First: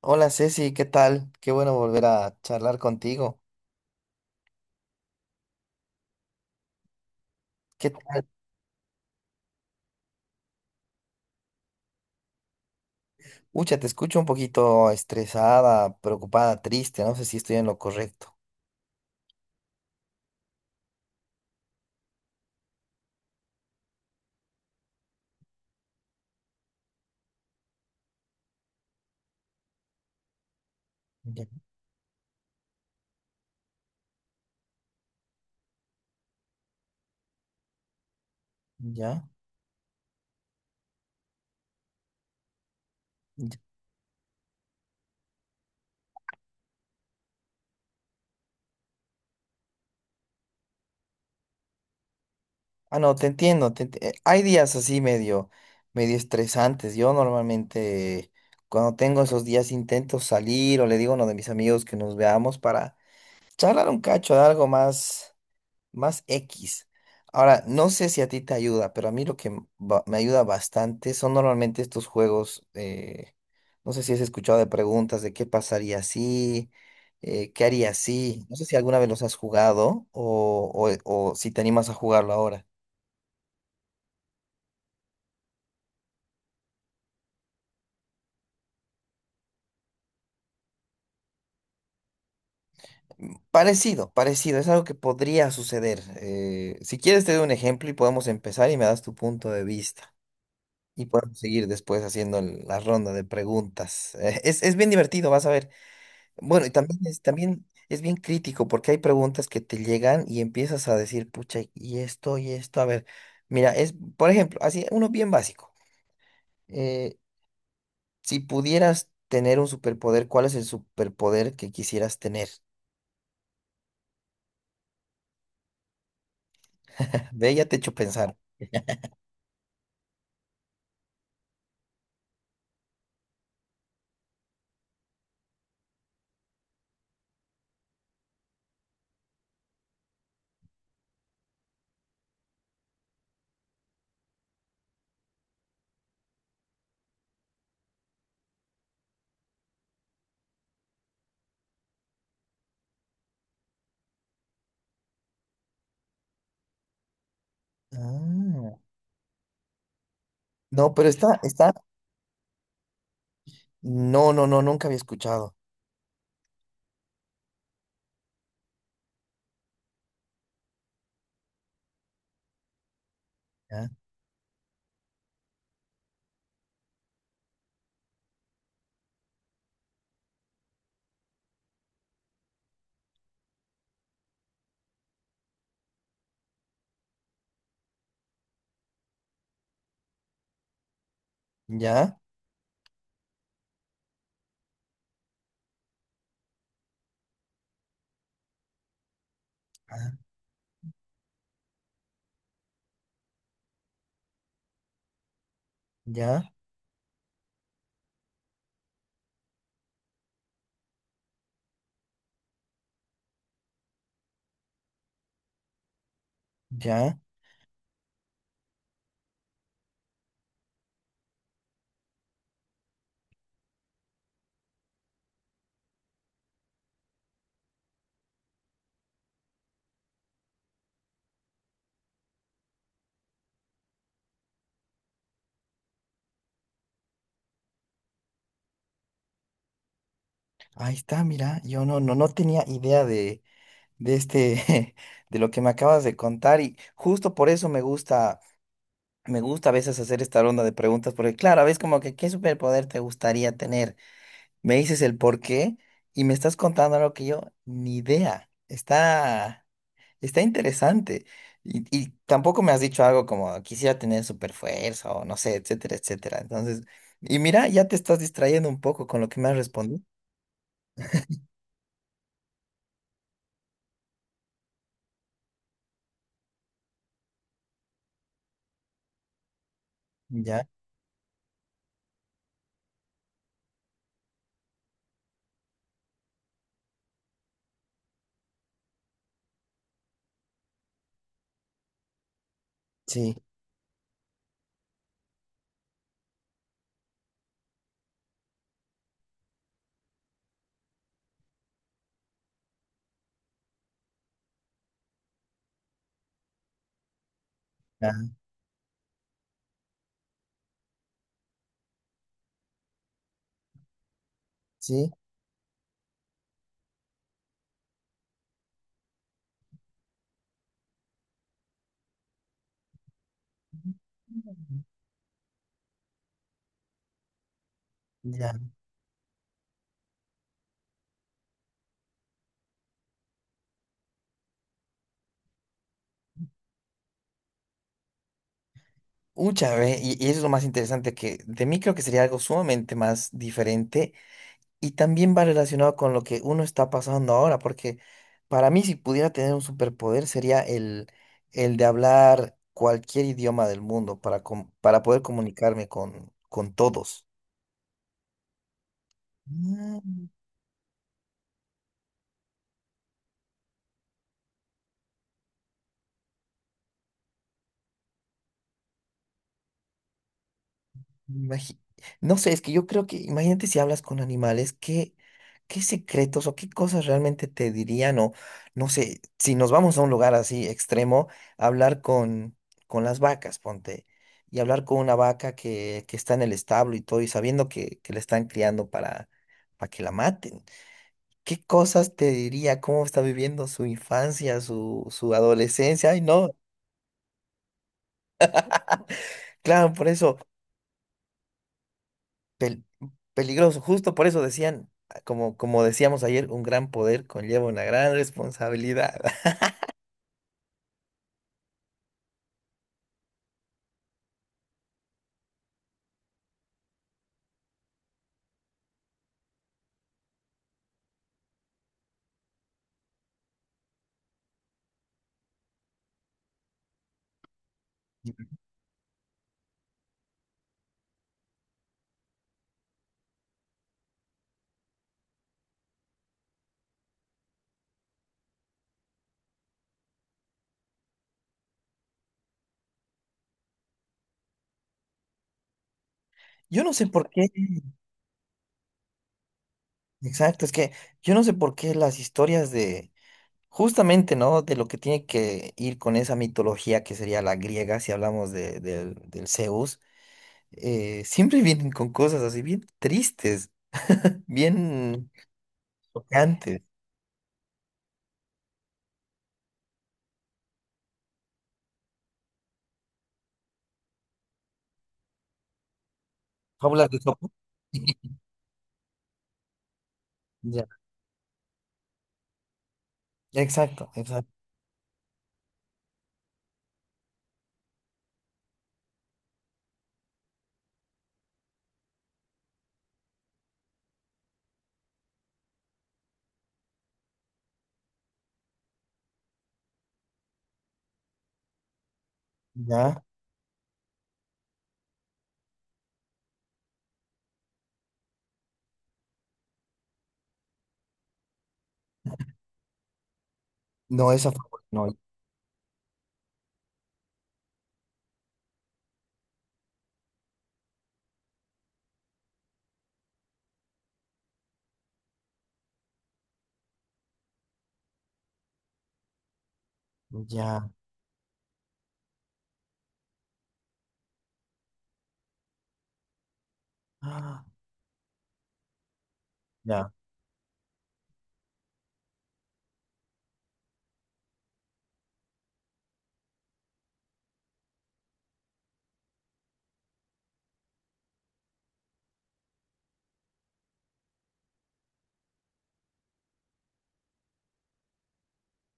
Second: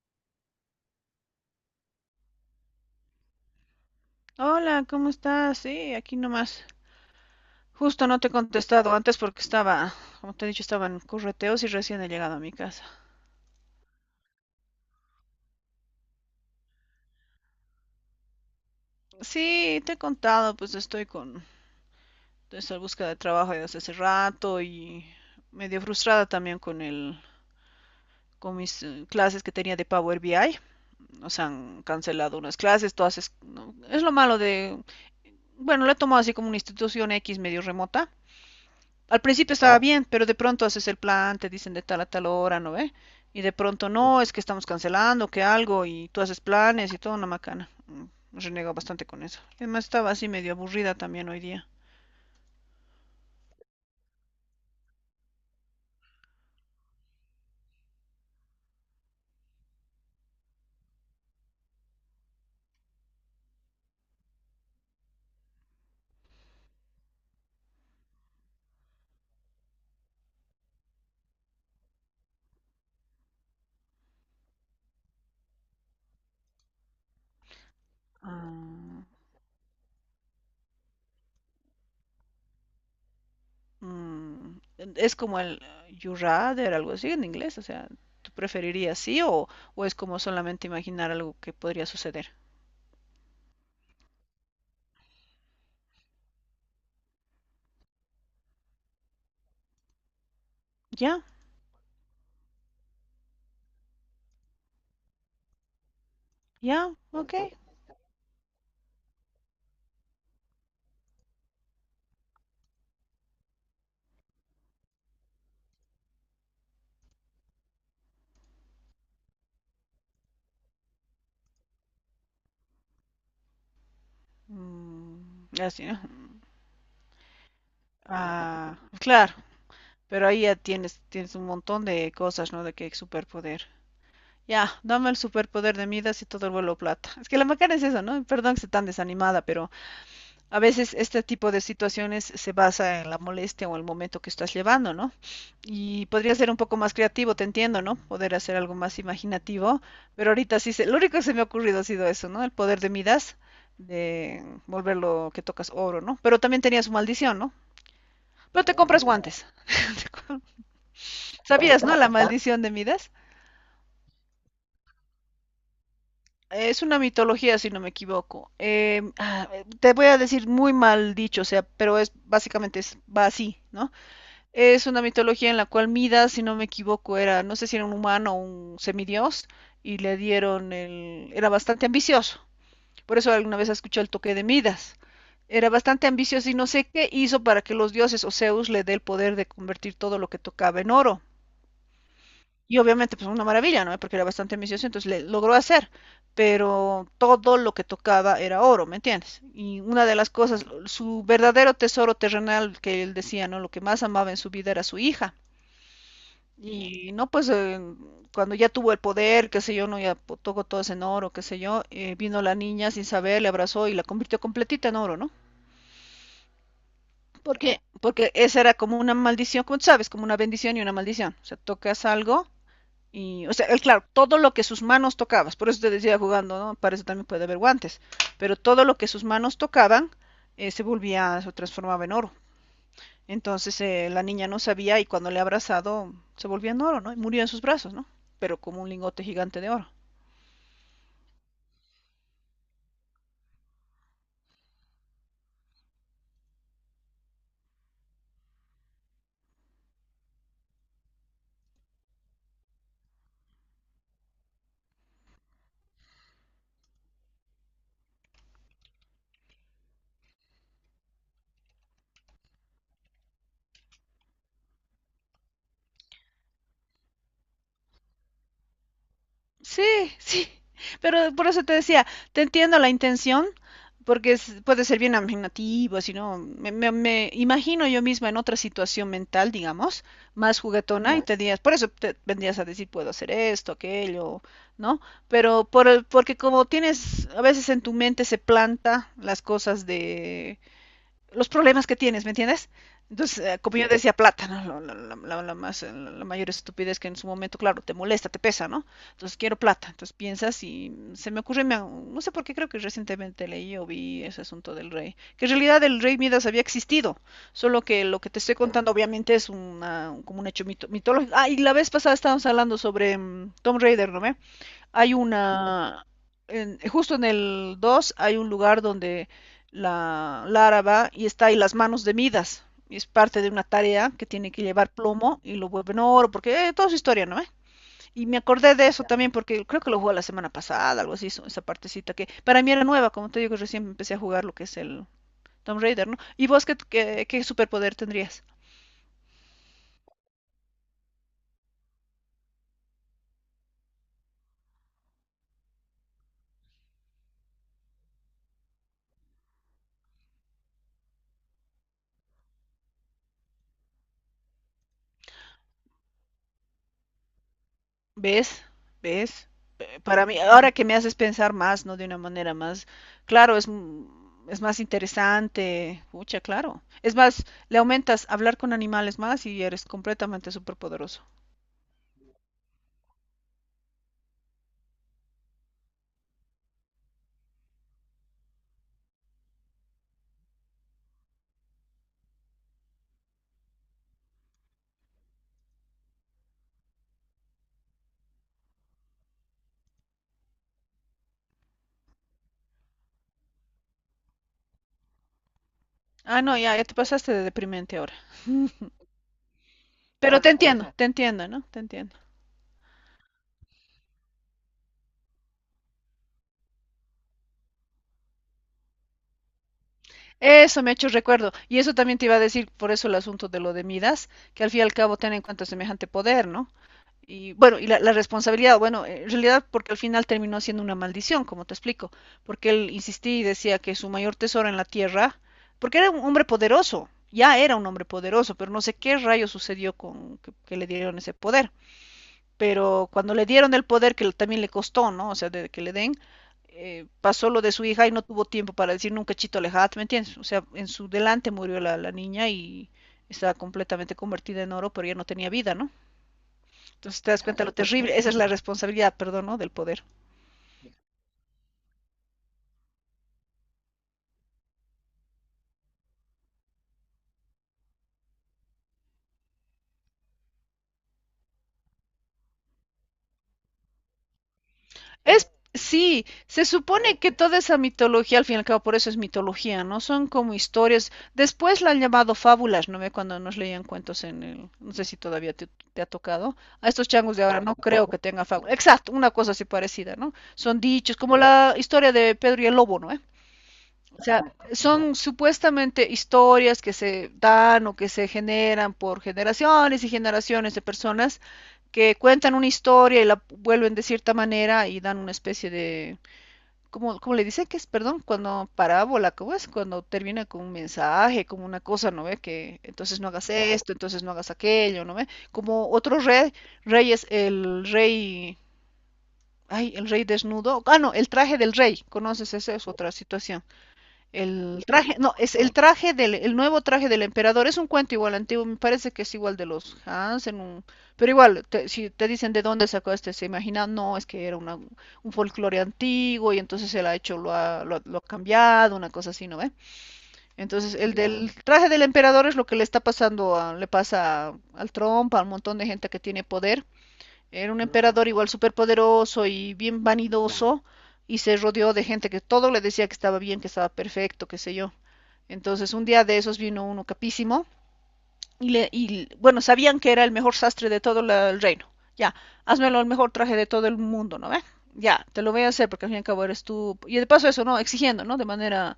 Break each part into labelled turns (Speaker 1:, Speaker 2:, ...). Speaker 1: Hola Ceci, ¿qué tal? Qué bueno volver a charlar contigo.
Speaker 2: Hola, ¿cómo estás? Sí, aquí nomás.
Speaker 1: ¿Qué
Speaker 2: Justo no
Speaker 1: tal?
Speaker 2: te he contestado antes porque estaba, como te he dicho, estaba en correteos y recién he llegado a mi casa.
Speaker 1: Ucha, te escucho un poquito estresada, preocupada, triste. No sé si estoy en lo correcto.
Speaker 2: Sí, te he contado, pues estoy con esa búsqueda de trabajo desde hace rato y medio frustrada también con el, con mis clases que tenía de Power BI. Nos
Speaker 1: Ya,
Speaker 2: han cancelado unas clases, todas es, no, es lo malo de, bueno, lo he tomado así como una institución X medio remota. Al
Speaker 1: ya.
Speaker 2: principio estaba bien, pero de pronto haces el plan, te dicen de tal a tal hora, ¿no ve? Y
Speaker 1: Ya.
Speaker 2: de pronto no, es que estamos cancelando, que algo, y tú haces planes y todo, una macana. Renego bastante con eso. Además estaba así medio aburrida también hoy día.
Speaker 1: Ah, no, te entiendo. Hay días así medio, medio estresantes. Yo normalmente cuando tengo esos días intento salir o le digo a uno de mis amigos que nos veamos para charlar un cacho de algo más. Más X. Ahora, no sé si a ti te ayuda, pero a mí lo que me ayuda bastante son normalmente estos juegos, no sé si has escuchado de preguntas de qué pasaría si, qué haría si, no sé si alguna
Speaker 2: Ah,
Speaker 1: vez los has jugado o o si te animas a jugarlo ahora.
Speaker 2: mm, es como el you rather, algo así en inglés, o sea, ¿tú preferirías sí o es como solamente imaginar algo que podría suceder?
Speaker 1: Parecido, parecido, es algo que podría suceder. Si quieres te doy un ejemplo y podemos empezar y me das tu punto de vista. Y
Speaker 2: Ya,
Speaker 1: podemos seguir después haciendo la ronda de preguntas. Es bien divertido, vas a ver. Bueno, y
Speaker 2: ya, ok.
Speaker 1: también es bien crítico porque hay preguntas que te llegan y empiezas a decir, pucha, y esto, y esto. A ver, mira, es, por ejemplo, así, uno bien básico. Eh, si pudieras tener un superpoder, ¿cuál es el superpoder que quisieras tener?
Speaker 2: Mm, así, ¿no?
Speaker 1: Ve, ya te he hecho pensar.
Speaker 2: Ah, claro, pero ahí ya tienes, tienes un montón de cosas, ¿no? De que hay superpoder. Ya, dame el superpoder de Midas y todo el vuelo plata. Es que la macana es eso, ¿no? Perdón que esté tan desanimada, pero a veces este tipo de situaciones se basa en la molestia o el momento que estás llevando, ¿no? Y podría ser un poco más creativo, te entiendo, ¿no? Poder hacer algo más imaginativo, pero ahorita sí, se, lo único que se me ha ocurrido ha sido eso, ¿no? El poder de Midas, de volver lo que tocas oro, ¿no? Pero también tenía su maldición, ¿no? Pero te
Speaker 1: Ah,
Speaker 2: compras guantes. Te compras.
Speaker 1: no, pero está, está,
Speaker 2: ¿Sabías, no? La maldición de Midas.
Speaker 1: no, no, no, nunca había escuchado.
Speaker 2: Es una mitología, si no me equivoco. Te voy a decir muy mal dicho, o sea, pero es básicamente es, va así,
Speaker 1: Ya,
Speaker 2: ¿no? Es una mitología en la cual Midas, si no me equivoco, era, no sé si era un humano o un semidios, y le dieron el... era bastante ambicioso. Por eso alguna vez escuchado el toque de Midas. Era bastante ambicioso y no sé qué hizo para que los dioses o Zeus le dé el poder de convertir todo lo que tocaba en oro.
Speaker 1: ya,
Speaker 2: Y obviamente, pues una maravilla, ¿no? Porque era bastante ambicioso, entonces le logró hacer, pero todo lo que tocaba era oro, ¿me entiendes? Y una de
Speaker 1: ah,
Speaker 2: las cosas, su verdadero tesoro terrenal que él decía, ¿no? Lo que más amaba en su vida era su hija.
Speaker 1: ya,
Speaker 2: Y no, pues cuando ya tuvo el poder, qué sé yo, no, ya tocó todo en oro, qué sé yo, vino la niña sin saber, le abrazó y la convirtió completita en oro, ¿no?
Speaker 1: ya.
Speaker 2: Porque, porque esa era como una maldición, como tú sabes, como una bendición y una maldición. O sea, tocas algo. Y, o sea, él, claro, todo lo que sus manos tocaban, por eso te decía jugando, ¿no? Para eso también puede haber guantes, pero todo lo que sus manos tocaban se volvía, se transformaba en oro. Entonces la niña no sabía y cuando le ha abrazado se volvía en oro, ¿no? Y murió en sus brazos, ¿no? Pero como un lingote gigante de oro.
Speaker 1: Ahí está, mira, yo no tenía idea de este, de lo que me acabas de contar y justo por eso me gusta a veces hacer esta ronda de preguntas porque claro, a veces como que qué superpoder te gustaría tener. Me dices el por qué y me estás contando algo que yo ni idea. Está, está interesante. Y tampoco me has dicho algo como quisiera tener superfuerza o no sé, etcétera, etcétera. Entonces, y mira, ya te estás distrayendo un poco con lo que me has
Speaker 2: Sí,
Speaker 1: respondido.
Speaker 2: sí, pero por eso te decía, te entiendo la intención, porque puede ser bien imaginativa, si no, me imagino yo misma en otra situación mental, digamos, más
Speaker 1: Ya,
Speaker 2: juguetona, y te dirías, por eso te vendrías a decir, puedo hacer esto, aquello, ¿no? Pero por, porque como tienes, a veces en tu mente se planta las cosas de los problemas que tienes, ¿me entiendes?
Speaker 1: sí,
Speaker 2: Entonces, como yo decía, plata, ¿no? La más, la mayor estupidez que en su momento, claro, te molesta, te pesa, ¿no? Entonces, quiero plata. Entonces, piensas y se me ocurre, me, no sé por qué, creo que recientemente leí o vi ese asunto del rey. Que en realidad el rey Midas había existido, solo que
Speaker 1: ya,
Speaker 2: lo que te estoy contando obviamente es una, como un hecho mito, mitológico. Ah, y la vez pasada estábamos hablando sobre Tom Raider, ¿no? ¿Ve?
Speaker 1: sí,
Speaker 2: Hay una, justo en el 2 hay un lugar donde la Lara va y está ahí las manos de Midas. Y es parte de una tarea que tiene que llevar plomo y lo vuelven oro, porque toda su historia, ¿no? ¿Eh? Y me
Speaker 1: ya.
Speaker 2: acordé de eso también porque creo que lo jugué la semana pasada, algo así, esa partecita que para mí era nueva, como te digo, recién empecé a jugar lo que es el Tomb Raider, ¿no? ¿Y vos qué superpoder tendrías?
Speaker 1: Mucha, ve, y eso es lo más interesante, que de mí creo que sería algo sumamente más diferente y también va relacionado con lo que uno está pasando ahora, porque para mí si pudiera tener un superpoder sería el de hablar cualquier idioma del mundo para, para poder comunicarme con todos.
Speaker 2: ¿Ves? ¿Ves? Para mí, ahora que me haces pensar más, ¿no? De una manera más, claro, es, es más interesante, pucha, claro. Es más, le aumentas hablar con animales más y eres completamente superpoderoso.
Speaker 1: Imagi- No sé, es que yo creo que, imagínate si hablas con animales, ¿qué, qué secretos o qué cosas realmente te dirían? O no sé, si nos vamos a un lugar así extremo, hablar con las vacas, ponte, y hablar con una vaca que está en el establo y todo, y sabiendo que la están criando para que la maten. ¿Qué cosas te diría? ¿Cómo está viviendo su infancia, su adolescencia? Ay,
Speaker 2: Ah,
Speaker 1: no,
Speaker 2: no, ya, ya te pasaste de deprimente ahora.
Speaker 1: claro, por eso.
Speaker 2: Pero te entiendo, ¿no? Te entiendo.
Speaker 1: Pel- peligroso. Justo por eso decían, ah, como, como decíamos ayer, un gran poder conlleva una gran responsabilidad.
Speaker 2: Eso me ha hecho recuerdo. Y eso también te iba a decir, por eso el asunto de lo de Midas, que al fin y al cabo ten en cuenta semejante poder, ¿no? Y bueno, y la responsabilidad, bueno, en realidad porque al final terminó siendo una maldición, como te explico, porque él insistía y decía que su mayor tesoro en la tierra, porque era un hombre poderoso, ya era un hombre poderoso, pero no sé qué rayo sucedió con que le dieron ese poder. Pero cuando le dieron el poder, que también le costó, ¿no? O sea, de que le den, pasó lo de su hija y no tuvo tiempo para decir nunca chito alejat, ¿me entiendes? O sea, en su delante murió la niña y estaba completamente convertida en oro, pero ya no tenía vida, ¿no?
Speaker 1: Yo no sé
Speaker 2: Entonces
Speaker 1: por
Speaker 2: te
Speaker 1: qué,
Speaker 2: das cuenta lo terrible, esa es la responsabilidad, perdón, ¿no? Del poder.
Speaker 1: exacto, es que yo no sé por qué las historias de, justamente, ¿no? De lo que tiene que ir con esa mitología que sería la griega, si hablamos de, del Zeus, siempre vienen con cosas así bien tristes, bien
Speaker 2: Es, sí, se
Speaker 1: chocantes.
Speaker 2: supone que toda esa mitología, al fin y al cabo, por eso es mitología, ¿no? Son como historias, después la han llamado fábulas, ¿no? Ve, cuando nos leían cuentos en el, no sé si todavía te, te ha tocado, a estos
Speaker 1: Fábulas de
Speaker 2: changos de
Speaker 1: Sopo.
Speaker 2: ahora no creo que tengan fábulas, exacto, una cosa así parecida, ¿no? Son
Speaker 1: Ya.
Speaker 2: dichos, como la historia de Pedro y el Lobo, ¿no? ¿Eh?
Speaker 1: Exacto,
Speaker 2: O sea,
Speaker 1: exacto.
Speaker 2: son supuestamente historias que se dan o que se generan por generaciones y generaciones de personas que cuentan una historia y la vuelven de cierta manera y dan una especie de... cómo le dicen que es? Perdón, cuando parábola, ¿cómo es? Cuando termina con un mensaje, como una cosa, ¿no ve? Que entonces
Speaker 1: Ya.
Speaker 2: no hagas esto, entonces no hagas aquello, ¿no ve? Como otro rey, rey es el rey... Ay, el rey desnudo. Ah, no, el traje del rey. ¿Conoces? Esa es otra situación.
Speaker 1: No, esa
Speaker 2: El
Speaker 1: fábula, no,
Speaker 2: traje, no, es el traje del el nuevo traje del emperador. Es un cuento igual antiguo, me parece que es igual de los Hansen. Pero igual, si te dicen de dónde sacó este, se imagina, no, es que era un folclore antiguo y entonces él ha hecho, lo ha, lo, lo ha cambiado, una cosa así, ¿no ve?
Speaker 1: ya.
Speaker 2: Entonces, el del traje del emperador es lo que le está pasando, le pasa al Trump, al montón de gente que tiene poder.
Speaker 1: Ah,
Speaker 2: Era un emperador igual súper poderoso y bien
Speaker 1: ya,
Speaker 2: vanidoso y se rodeó de gente que todo le decía que estaba bien, que estaba perfecto, qué sé yo. Entonces un día de esos vino uno capísimo y, le, y bueno, sabían que era el mejor sastre de todo la, el reino. Ya, házmelo el mejor traje de todo el mundo, ¿no ve? Ya, te lo voy a hacer porque al fin y al cabo eres tú. Y de paso eso, ¿no? Exigiendo, ¿no? De manera,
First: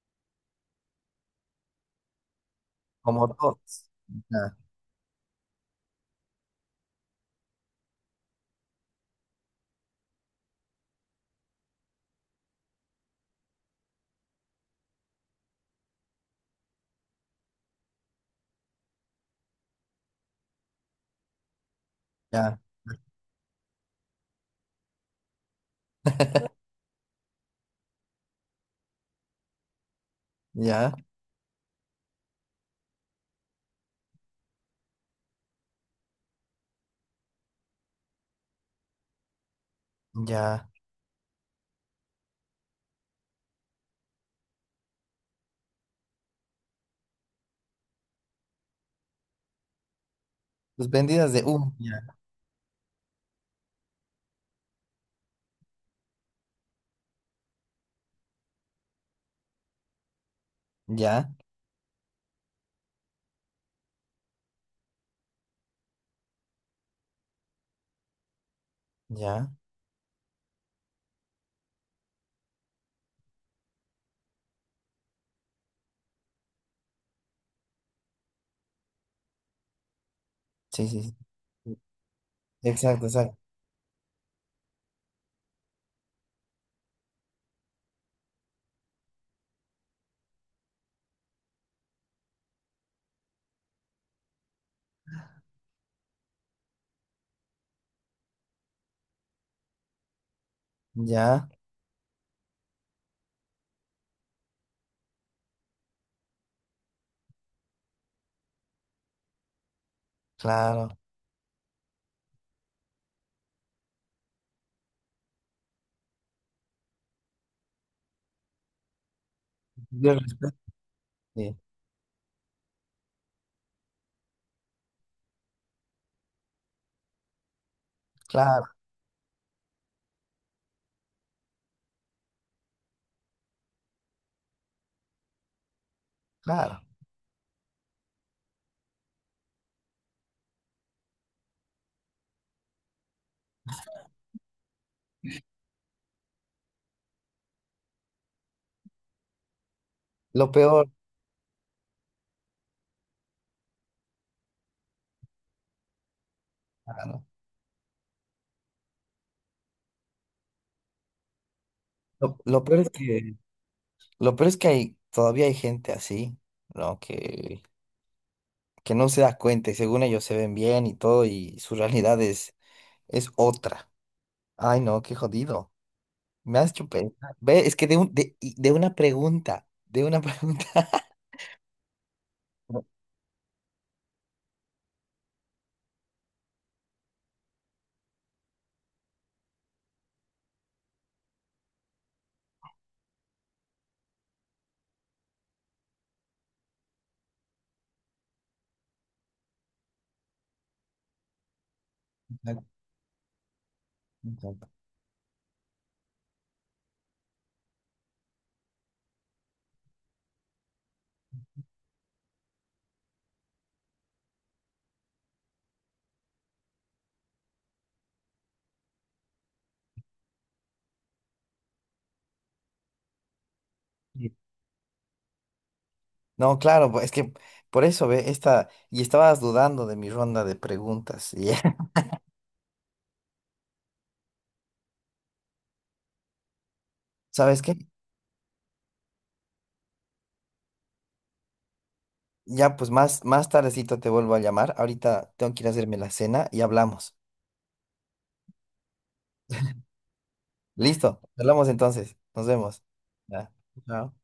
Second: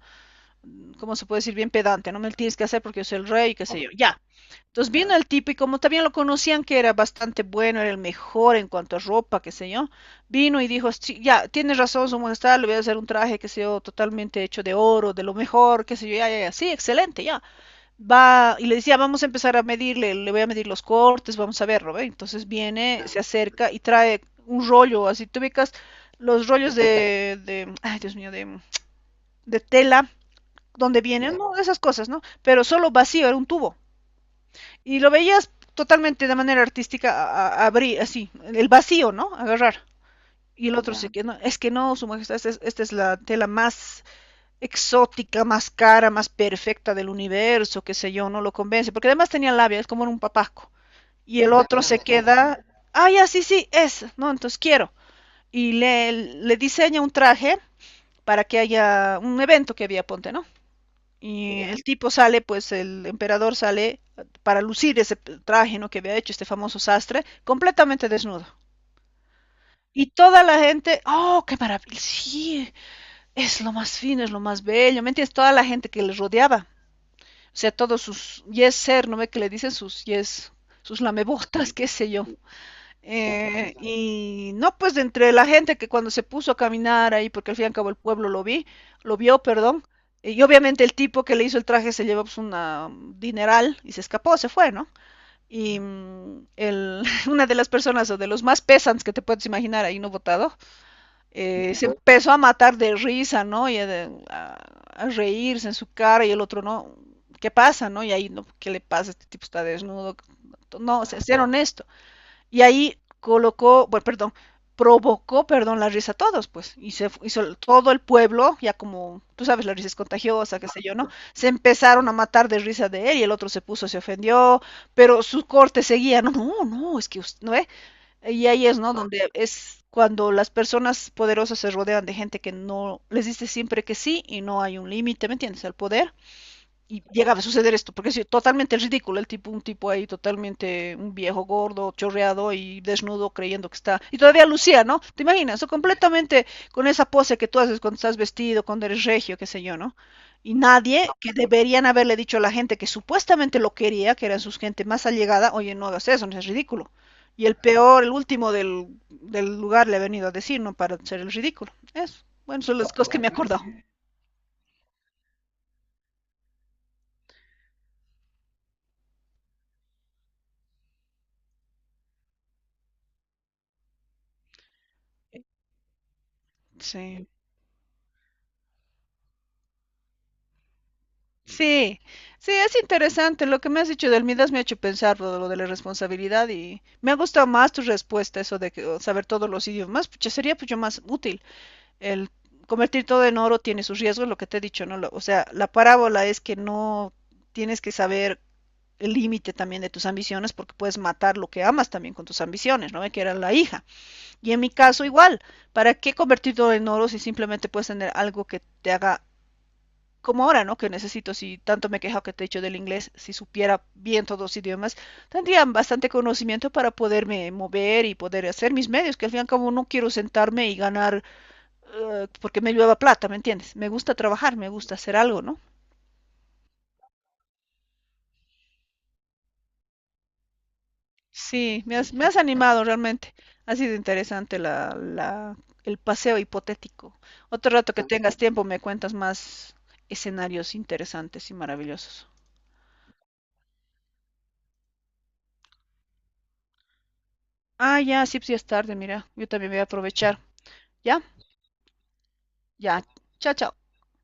Speaker 2: ¿cómo se puede decir? Bien pedante, ¿no? Me lo tienes que hacer porque yo soy
Speaker 1: como
Speaker 2: el rey, qué sé
Speaker 1: todos.
Speaker 2: yo. Ya.
Speaker 1: Ya,
Speaker 2: Entonces vino el tipo y como también lo conocían que era bastante bueno, era el mejor en cuanto a ropa, qué sé yo, vino y dijo, "Sí, ya, tienes razón, su majestad, le voy a hacer un traje, qué sé yo, totalmente hecho de oro, de lo mejor, qué sé yo, ya, ya, ya, sí, excelente, ya va y le decía, vamos a empezar a medirle, le voy a medir los cortes, vamos a verlo, ¿ve? Entonces
Speaker 1: ya,
Speaker 2: viene, se acerca y trae un rollo, así te ubicas los rollos de ay Dios mío, de tela,
Speaker 1: ya,
Speaker 2: donde vienen, ¿no? esas cosas, ¿no? Pero solo vacío, era un tubo. Y lo veías totalmente de manera artística abrir así, el vacío, ¿no? Agarrar.
Speaker 1: ya.
Speaker 2: Y el otro, se que no, es que no, su majestad, esta es la tela más exótica, más cara, más perfecta del universo, qué sé yo. No lo convence, porque además tenía labia, es como un papaco.
Speaker 1: Sus vendidas
Speaker 2: Y
Speaker 1: de
Speaker 2: el
Speaker 1: humo.
Speaker 2: otro se
Speaker 1: Ya,
Speaker 2: queda, ah, ya, sí, sí, es, no, entonces quiero. Y le diseña un traje para que haya un evento que había, ponte, ¿no?
Speaker 1: ya,
Speaker 2: Y el tipo sale, pues el emperador sale para lucir ese traje, ¿no? Que había hecho este famoso sastre, completamente desnudo.
Speaker 1: ya.
Speaker 2: Y toda la gente, oh, qué maravilla, sí, es lo más fino, es lo más bello, ¿me entiendes? Toda la gente que les rodeaba. O sea, todos sus yes ser, ¿no ve que le dicen sus yes,
Speaker 1: Sí,
Speaker 2: sus
Speaker 1: sí, sí.
Speaker 2: lamebotas, qué sé yo?
Speaker 1: Exacto, exacto.
Speaker 2: Y no, pues entre la gente, que cuando se puso a caminar ahí, porque al fin y al cabo el pueblo lo vio, perdón, y obviamente el tipo que le hizo el traje se llevó, pues, una dineral y se escapó, se fue, ¿no? Y el, una de las personas o de los más pesantes que te puedes imaginar ahí no votado,
Speaker 1: Ya,
Speaker 2: se empezó a matar de risa, ¿no? Y a reírse en su cara, y el otro no. ¿Qué pasa, no? Y ahí, no, ¿qué le pasa? Este tipo está desnudo.
Speaker 1: claro.
Speaker 2: No, se ser honesto. Y ahí provocó, perdón, la risa a todos, pues. Y se fu- hizo el- todo el pueblo, ya como, tú sabes, la risa es
Speaker 1: Yo res-
Speaker 2: contagiosa, qué sé yo, ¿no? Se
Speaker 1: sí,
Speaker 2: empezaron a matar de risa de él, y el otro se puso, se ofendió, pero su corte seguía. No, no, no, es que usted, ¿no ve? Y ahí
Speaker 1: claro,
Speaker 2: es, ¿no?, donde es cuando las personas poderosas se rodean de gente que no les dice siempre que sí y no hay un límite, ¿me entiendes? Al poder.
Speaker 1: claro.
Speaker 2: Y llegaba a suceder esto, porque es totalmente ridículo el tipo, un tipo ahí totalmente, un viejo gordo, chorreado y desnudo, creyendo que está, y todavía lucía, ¿no? ¿Te imaginas? O completamente con esa pose que tú haces cuando estás vestido, cuando eres regio, qué sé yo, ¿no?
Speaker 1: Lo
Speaker 2: Y
Speaker 1: peor,
Speaker 2: nadie, que deberían haberle dicho a la gente que supuestamente lo quería, que eran sus gente más allegada, oye, no hagas eso, no es ridículo.
Speaker 1: claro.
Speaker 2: Y el peor, el último del lugar, le ha venido a decir, ¿no?, para ser el ridículo. Eso. Bueno,
Speaker 1: Lo
Speaker 2: son
Speaker 1: peor es
Speaker 2: las cosas que me he
Speaker 1: que,
Speaker 2: acordado.
Speaker 1: lo peor es que hay, todavía hay gente así, ¿no? Que no se da cuenta y según ellos se ven bien y todo y su realidad es otra. Ay, no, qué jodido. Me has hecho
Speaker 2: Sí.
Speaker 1: pensar. Ve, es que de, un, de, y de una pregunta, de una pregunta.
Speaker 2: Sí, sí, es
Speaker 1: No,
Speaker 2: interesante. Lo que me has dicho del Midas me ha hecho pensar lo de la responsabilidad, y me ha gustado más tu respuesta, eso de que, o, saber todos los idiomas, pucha, sería pucha más útil. El convertir todo en oro tiene sus riesgos, lo que te he dicho, ¿no? Lo- o sea, la parábola es que no tienes que saber el límite también de tus ambiciones, porque puedes matar lo que amas también con tus
Speaker 1: exacto,
Speaker 2: ambiciones, ¿no? Que era la hija. Y en
Speaker 1: exacto.
Speaker 2: mi caso igual, ¿para qué convertir todo en oro si simplemente puedes tener algo que te haga como ahora, ¿no? Que necesito, si tanto me quejo, que te he dicho del inglés, si supiera bien todos los idiomas, tendría bastante conocimiento para poderme mover y poder hacer mis medios, que al fin y al cabo no quiero sentarme y ganar porque me llueva plata, ¿me entiendes? Me gusta
Speaker 1: Sí.
Speaker 2: trabajar, me gusta hacer algo, ¿no?
Speaker 1: No, claro, pues, es que por eso, ve, esta, y estabas dudando de mi ronda de preguntas. Y
Speaker 2: Sí, me has animado realmente. Ha sido interesante el paseo hipotético.
Speaker 1: ¿Sabes
Speaker 2: Otro
Speaker 1: qué?
Speaker 2: rato que tengas tiempo me cuentas más escenarios interesantes y maravillosos.
Speaker 1: Ya, pues más, más tardecito te vuelvo a llamar. Ahorita tengo que ir a hacerme la cena y hablamos.
Speaker 2: Ah, ya, sí, pues ya es tarde, mira, yo también voy a aprovechar.
Speaker 1: Listo,
Speaker 2: ¿Ya?
Speaker 1: hablamos entonces. Nos vemos.
Speaker 2: Ya,
Speaker 1: Ya.
Speaker 2: chao, chao.
Speaker 1: Chao.